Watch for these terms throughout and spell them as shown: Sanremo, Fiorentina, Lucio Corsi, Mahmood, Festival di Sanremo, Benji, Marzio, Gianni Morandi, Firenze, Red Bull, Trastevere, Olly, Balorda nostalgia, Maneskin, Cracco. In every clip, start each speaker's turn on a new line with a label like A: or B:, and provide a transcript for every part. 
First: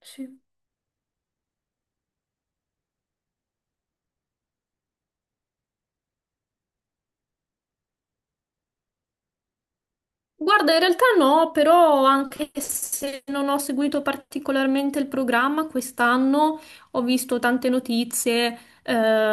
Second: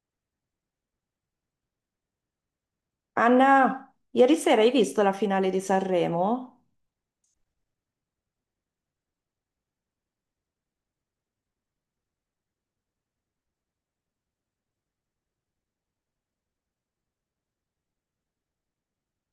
A: Sì.
B: Anna, ieri sera hai visto la finale di Sanremo?
A: Guarda, in realtà no, però anche se non ho seguito particolarmente il programma, quest'anno ho visto tante notizie,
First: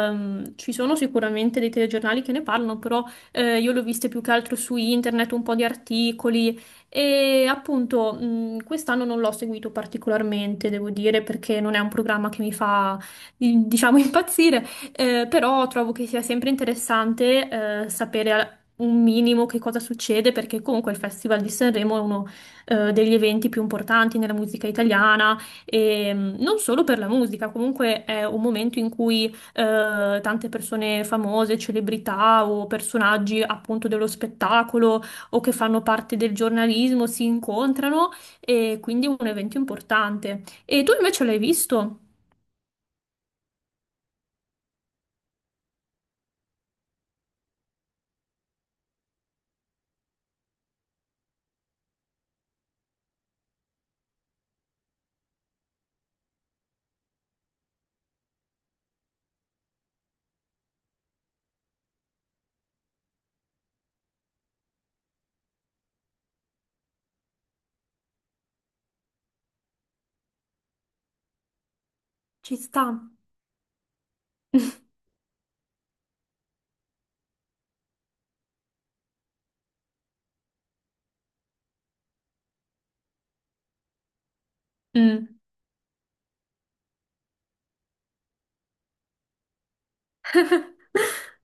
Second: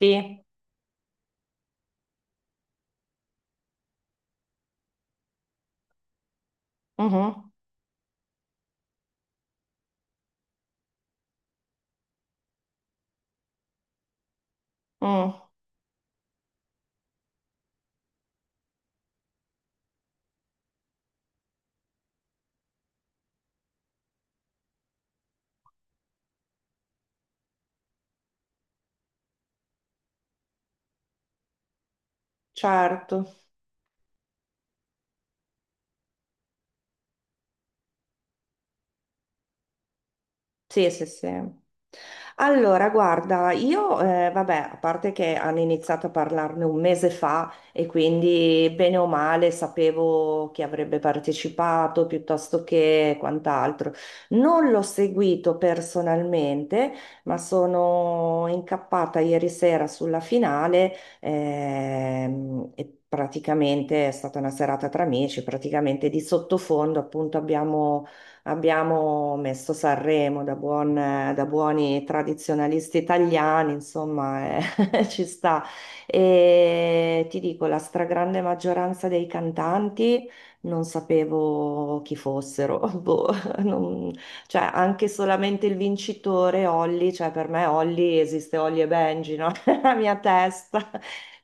B: Sì.
A: ci sono sicuramente dei telegiornali che ne parlano, però io le ho viste più che altro su internet, un po' di articoli e
B: Mhm.
A: appunto quest'anno non l'ho seguito particolarmente, devo dire, perché non è un programma che mi fa, diciamo, impazzire.
B: Mm,
A: Però trovo che sia sempre interessante sapere un minimo che cosa succede, perché comunque il Festival di Sanremo è uno degli eventi più importanti nella musica italiana e non solo per la musica, comunque è un momento in cui tante persone famose, celebrità o
B: certo.
A: personaggi appunto dello spettacolo o che fanno parte del giornalismo si incontrano e quindi è un evento importante. E
B: Sì,
A: tu
B: sì,
A: invece
B: sì.
A: l'hai visto?
B: Allora, guarda, io, vabbè, a parte che hanno iniziato a parlarne un mese fa e quindi bene o male sapevo chi avrebbe partecipato piuttosto che quant'altro. Non l'ho seguito personalmente, ma sono incappata ieri sera sulla finale, e praticamente è stata una serata tra amici, praticamente di sottofondo appunto abbiamo messo Sanremo da buoni
A: Ci sta.
B: tradizionalisti italiani, insomma, ci sta. E ti dico, la stragrande maggioranza dei cantanti non sapevo chi fossero. Boh, non- cioè, anche
A: Mm.
B: solamente il vincitore, Olly, cioè per me Olly esiste Olly e Benji, no? Nella mia testa.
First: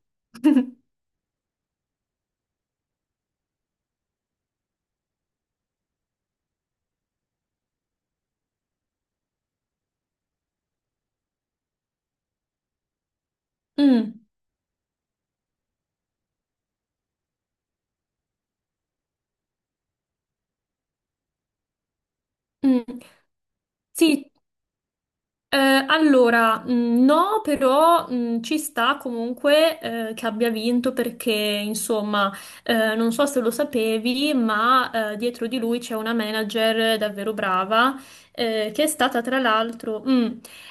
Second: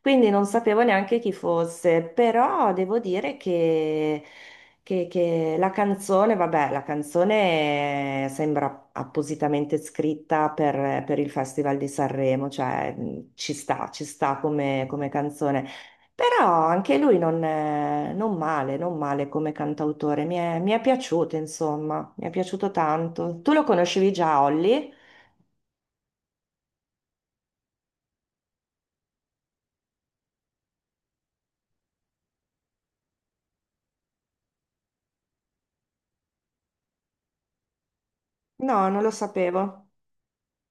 B: Quindi non sapevo neanche chi fosse, però devo dire che... Che la canzone, vabbè, la canzone sembra appositamente scritta per il Festival di Sanremo, cioè ci
A: Mm,
B: sta come canzone. Però anche lui non male, non male come cantautore, mi è piaciuto, insomma, mi è piaciuto
A: mm.
B: tanto. Tu lo conoscevi
A: Sì.
B: già, Olly?
A: Allora, no, però ci sta comunque che abbia vinto perché, insomma, non so se lo sapevi, ma dietro di lui c'è una manager davvero brava che
B: No, non lo sapevo.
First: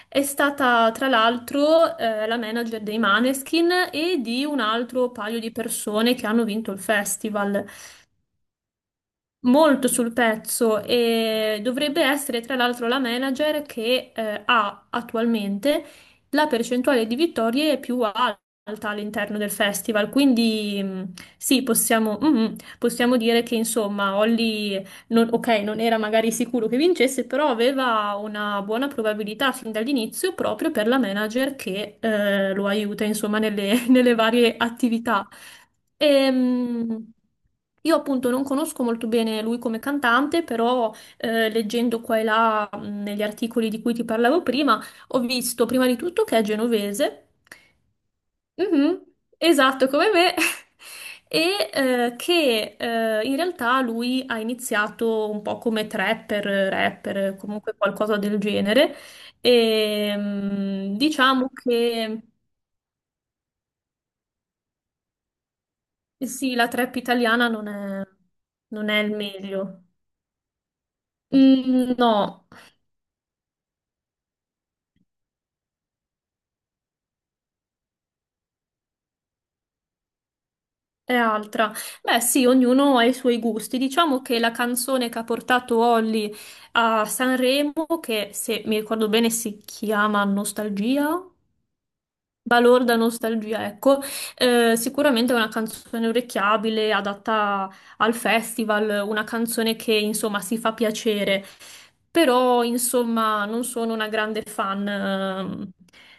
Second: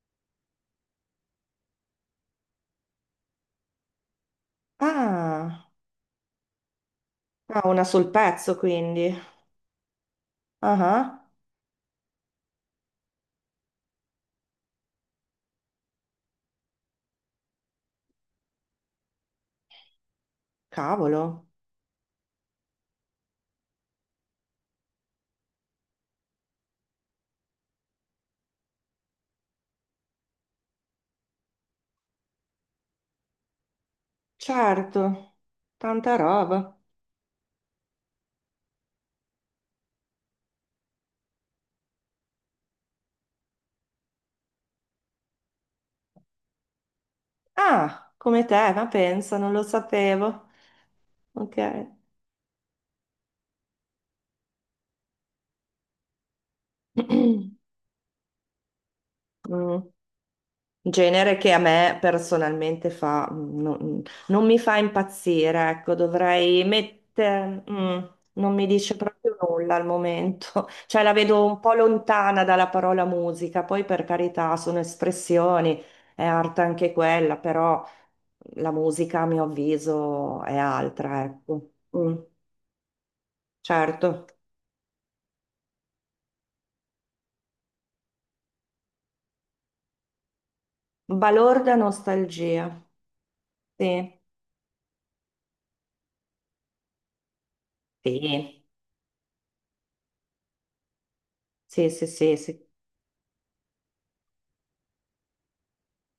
A: è stata tra l'altro la manager dei Maneskin e di un altro paio di
B: Ah,
A: persone che hanno vinto il festival.
B: ah, una sul pezzo, quindi.
A: Molto sul
B: Ah,
A: pezzo
B: ah,
A: e dovrebbe essere tra l'altro la manager che ha attualmente la percentuale di vittorie più alta all'interno del festival. Quindi
B: cavolo,
A: sì, possiamo dire che insomma Holly, ok, non era magari sicuro che vincesse, però aveva una buona probabilità fin dall'inizio proprio per la manager che lo aiuta insomma nelle nelle varie attività.
B: certo, tanta roba.
A: Ehm, io appunto non conosco molto bene lui come cantante, però leggendo qua e là negli articoli di cui ti parlavo prima, ho visto prima di tutto che è genovese.
B: Ah, come te, ma
A: Mhm,
B: pensa, non lo
A: esatto come me,
B: sapevo.
A: e
B: Ok.
A: che in realtà lui ha iniziato un po' come trapper, rapper, comunque qualcosa del genere,
B: Mm.
A: e
B: Genere
A: diciamo
B: che a me
A: che...
B: personalmente fa, non mi fa impazzire, ecco,
A: Eh sì,
B: dovrei
A: la trap italiana
B: mettere,
A: non è,
B: non mi
A: non
B: dice
A: è il
B: proprio nulla
A: meglio.
B: al momento, cioè la vedo un po'
A: Mm,
B: lontana
A: no,
B: dalla parola musica, poi per carità sono espressioni, è arte anche quella, però la musica a mio avviso è
A: è
B: altra, ecco.
A: altra.
B: Mm,
A: Beh, sì, ognuno ha i suoi gusti. Diciamo
B: certo,
A: che la canzone che ha portato Olly a Sanremo, che se mi ricordo bene si chiama Nostalgia,
B: balorda nostalgia.
A: balorda nostalgia, ecco,
B: Sì,
A: eh sicuramente è una canzone orecchiabile, adatta al
B: sì,
A: festival, una canzone che insomma si fa piacere,
B: sì, sì, sì,
A: però
B: sì,
A: insomma non sono una grande fan,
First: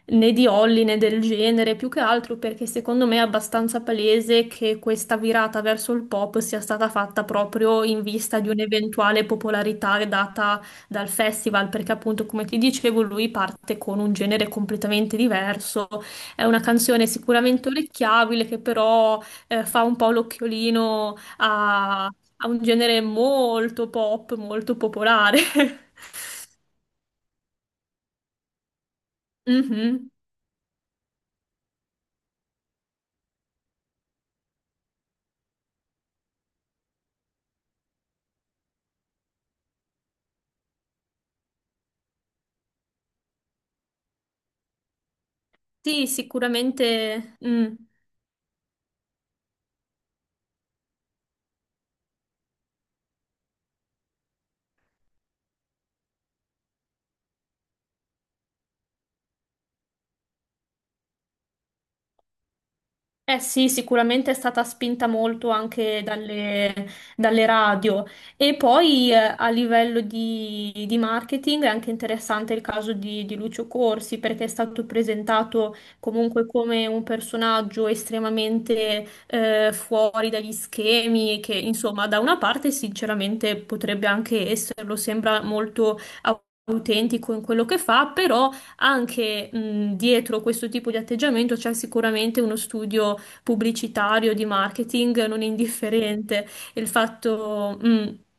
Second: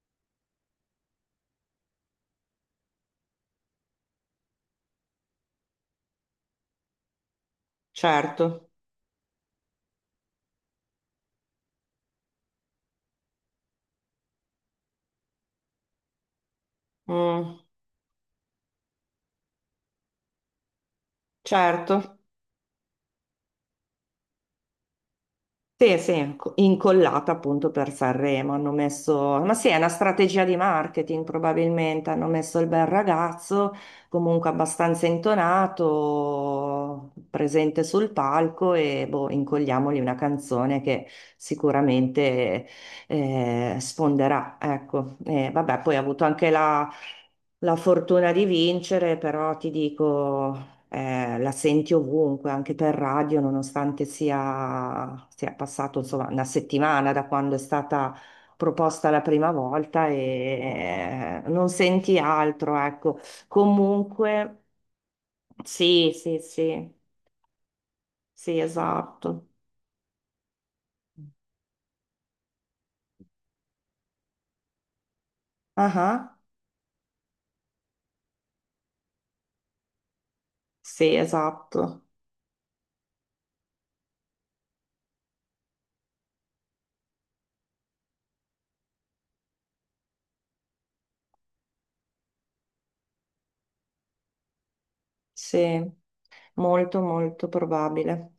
A: né di Holly né del genere, più che altro perché secondo me è abbastanza palese che questa virata verso il pop sia stata fatta proprio in vista di
B: certo.
A: un'eventuale popolarità data dal festival, perché appunto come ti dicevo lui parte con un genere completamente diverso. È una canzone
B: Mm,
A: sicuramente orecchiabile che però fa un po' l'occhiolino a,
B: certo.
A: un genere molto pop, molto popolare.
B: Incollata appunto per Sanremo, hanno messo, ma sì, è una
A: Mhm.
B: strategia di marketing probabilmente, hanno messo il bel ragazzo, comunque abbastanza intonato, presente sul palco e boh, incolliamogli una canzone che sicuramente sfonderà, ecco. E vabbè, poi ha
A: Sì,
B: avuto anche la
A: sicuramente. Mm.
B: la fortuna di vincere, però ti dico la senti ovunque, anche per radio, nonostante sia passato insomma una settimana da quando è stata proposta la prima volta e non senti altro, ecco.
A: Eh sì, sicuramente è
B: Comunque,
A: stata spinta molto anche
B: sì, sì,
A: dalle,
B: sì,
A: radio. E
B: sì,
A: poi
B: esatto.
A: a livello di, marketing è anche interessante il caso di, Lucio Corsi, perché è stato presentato
B: Ah,
A: comunque come un personaggio estremamente fuori dagli
B: sì,
A: schemi, che
B: esatto,
A: insomma da una parte sinceramente potrebbe anche esserlo, sembra molto autentico in quello che fa, però anche dietro questo tipo di atteggiamento c'è sicuramente uno studio pubblicitario, di marketing non
B: sì,
A: indifferente. Il
B: molto, molto
A: fatto, mm,
B: probabile,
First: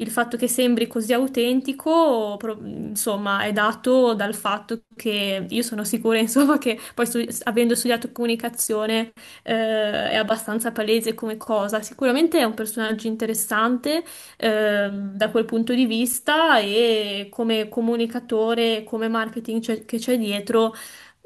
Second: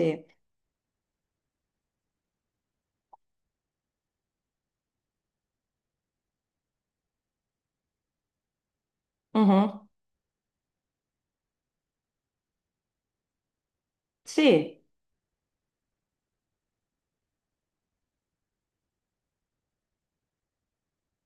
A: il fatto che sembri così autentico, insomma, è dato dal fatto che io sono sicura, insomma, che poi avendo studiato comunicazione,
B: Mhm.
A: è abbastanza palese come cosa. Sicuramente è un personaggio interessante,
B: Sì.
A: da quel punto di vista e come comunicatore, come marketing che c'è dietro.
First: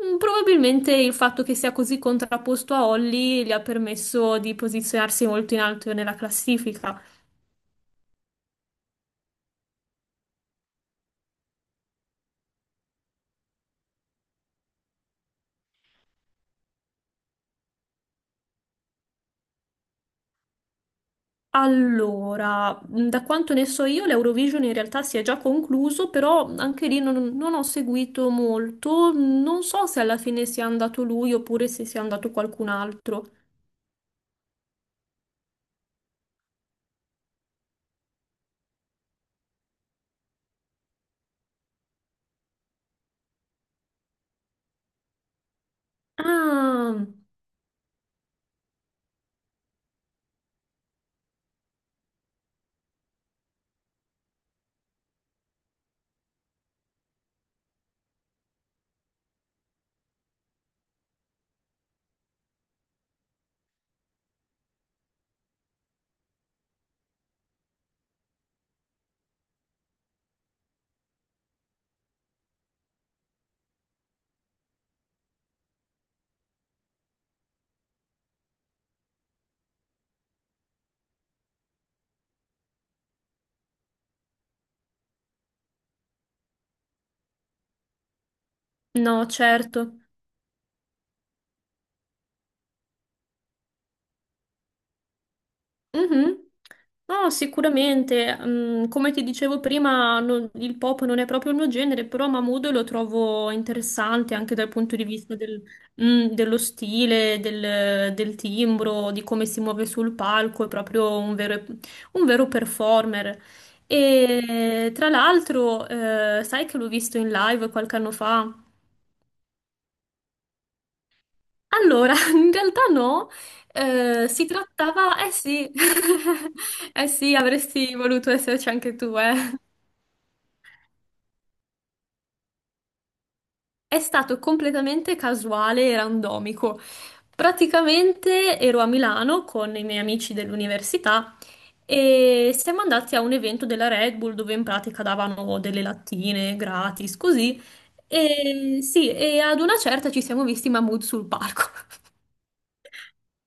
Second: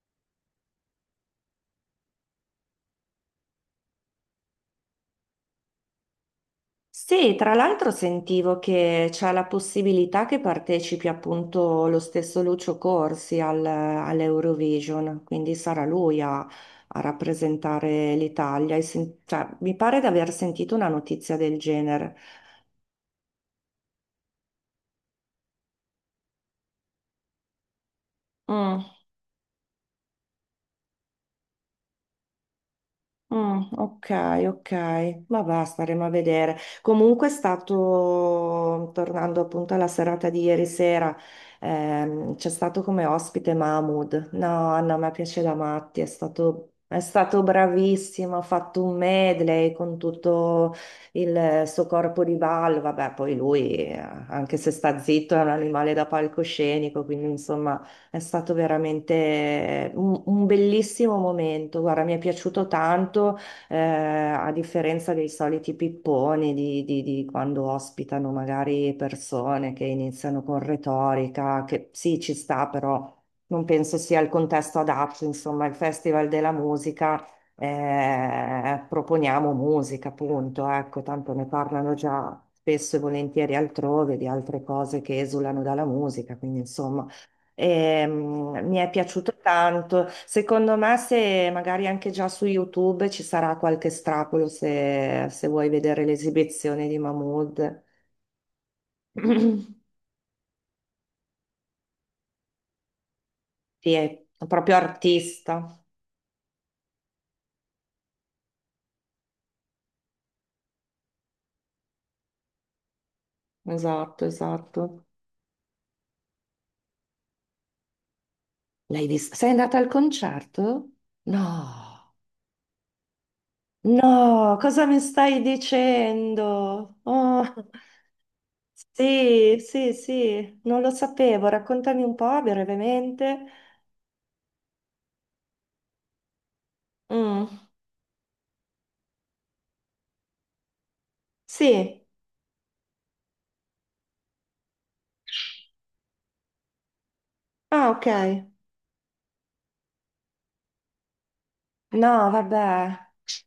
A: Probabilmente il fatto che sia così contrapposto a Holly gli ha permesso di posizionarsi molto in alto nella classifica.
B: Sì, tra l'altro sentivo che c'è la possibilità che partecipi appunto lo stesso Lucio Corsi all'Eurovision, quindi sarà lui a rappresentare l'Italia. E cioè, mi pare di aver sentito una notizia del genere.
A: Allora, da quanto ne so io, l'Eurovision in realtà si è già concluso, però anche lì non ho seguito
B: Mm.
A: molto. Non so se alla fine sia andato lui oppure se sia andato qualcun altro.
B: Mm, ok, ok, ma va, staremo a vedere. Comunque è stato, tornando appunto alla serata di ieri sera, c'è stato come ospite Mahmood. No, Anna, a me piace da matti, è stato, è
A: Ah,
B: stato bravissimo, ha fatto un medley con tutto il suo corpo di ballo. Vabbè, poi lui, anche se sta zitto, è un animale da palcoscenico, quindi insomma... È stato veramente un bellissimo momento. Guarda, mi è piaciuto tanto, a differenza dei soliti pipponi di quando ospitano magari persone che iniziano con retorica, che sì, ci sta, però non penso sia il contesto adatto. Insomma, il Festival della Musica, proponiamo musica, appunto. Ecco, tanto ne parlano già spesso e volentieri altrove di altre cose che esulano dalla musica, quindi insomma. Mi è
A: no,
B: piaciuto
A: certo.
B: tanto. Secondo me, se magari anche già su YouTube ci sarà qualche strapolo se vuoi vedere
A: Mhm.
B: l'esibizione di
A: No,
B: Mahmood.
A: sicuramente. Come ti dicevo prima, il pop non è proprio il mio genere, però Mahmood lo trovo
B: Sì, è
A: interessante anche dal
B: proprio
A: punto di vista
B: artista.
A: dello stile, del, del timbro, di come si muove sul palco, è proprio un vero performer.
B: Esatto,
A: E
B: esatto.
A: tra l'altro, sai che l'ho visto in live qualche anno fa?
B: L'hai vista? Sei andata al concerto?
A: Allora,
B: No,
A: in realtà no, si
B: no, cosa mi
A: trattava, eh
B: stai
A: sì,
B: dicendo?
A: eh sì,
B: Oh,
A: avresti voluto esserci anche tu, eh.
B: sì, sì, sì, non lo sapevo. Raccontami un po' brevemente.
A: È stato completamente casuale e randomico.
B: Mm,
A: Praticamente ero a Milano con i miei amici dell'università
B: sì.
A: e siamo andati a un evento della Red Bull dove in pratica davano delle lattine gratis, così.
B: Ah, ok.
A: E sì, e ad una certa ci siamo visti i Mahmood sul palco.
B: No, vabbè,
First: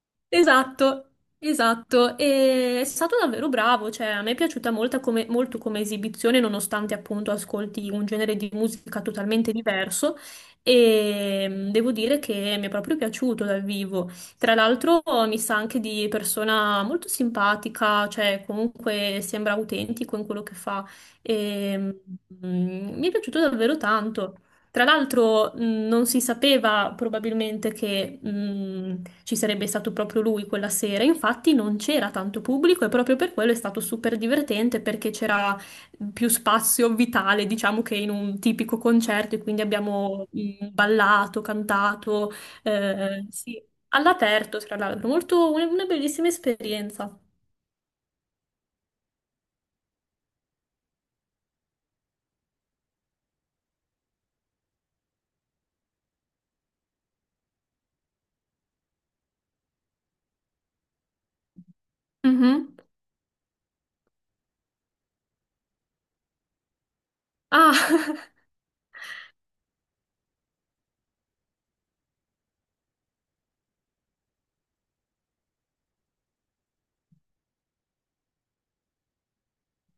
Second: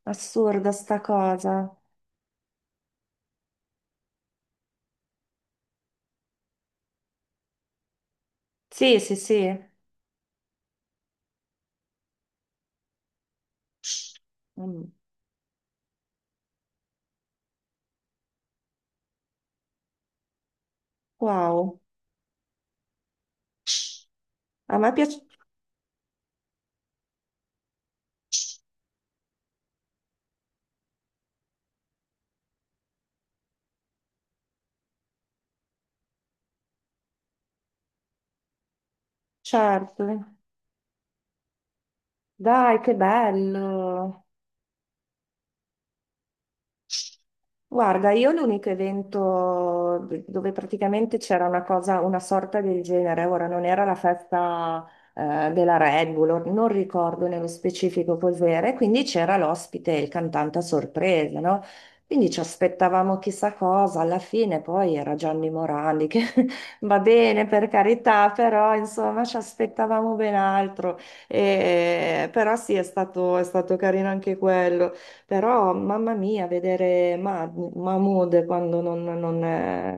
B: assurda sta
A: Esatto,
B: cosa.
A: esatto, e è stato davvero bravo, cioè a me è piaciuta molta molto come esibizione, nonostante appunto ascolti un genere di
B: Sì,
A: musica
B: sì,
A: totalmente
B: sì.
A: diverso e devo dire che mi è proprio piaciuto dal vivo. Tra
B: Mm,
A: l'altro mi sa anche di persona molto simpatica, cioè comunque sembra autentico in quello che fa e
B: wow.
A: mi è piaciuto davvero tanto.
B: A
A: Tra
B: me piace,
A: l'altro, non si sapeva probabilmente che ci sarebbe stato proprio lui quella sera, infatti non c'era tanto pubblico e proprio per quello è stato super divertente perché c'era più spazio vitale, diciamo, che in un tipico concerto e quindi
B: certo.
A: abbiamo ballato, cantato,
B: Dai, che
A: eh sì,
B: bello.
A: all'aperto, tra l'altro, molto una bellissima esperienza.
B: Guarda, io l'unico evento dove praticamente c'era una cosa, una sorta del genere, ora non era la festa della Red Bull, non ricordo nello specifico cos'era, e quindi c'era l'ospite, il cantante a sorpresa, no? Quindi ci
A: Mhm.
B: aspettavamo chissà cosa, alla fine poi era Gianni Morandi, che va bene per
A: Ah,
B: carità, però insomma ci aspettavamo ben altro. Però sì, è stato carino anche quello. Però, mamma mia, vedere Mahmood quando non, non è-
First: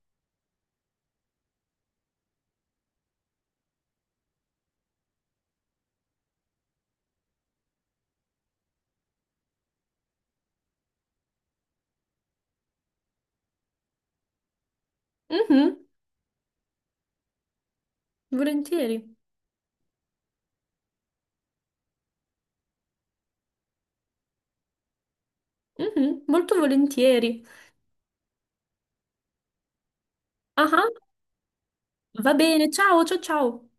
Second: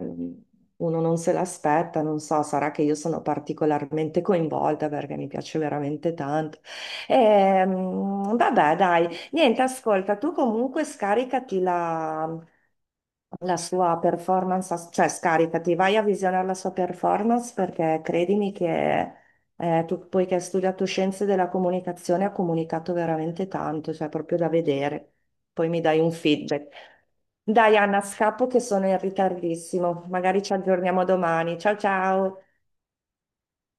B: uno non se l'aspetta, non so, sarà che io sono particolarmente coinvolta perché mi piace veramente tanto. Vabbè, dai, niente, ascolta, tu comunque scaricati la sua performance, cioè scaricati,
A: mhm,
B: vai a visionare la sua performance perché credimi che
A: volentieri,
B: tu, poiché ha studiato scienze della comunicazione, ha comunicato veramente tanto, cioè proprio da vedere. Poi mi dai un
A: Mhm, molto
B: feedback.
A: volentieri.
B: Dai, Anna, scappo che sono in ritardissimo. Magari ci
A: Ah. Ah.
B: aggiorniamo domani. Ciao
A: Va
B: ciao.
A: bene, ciao, ciao, ciao.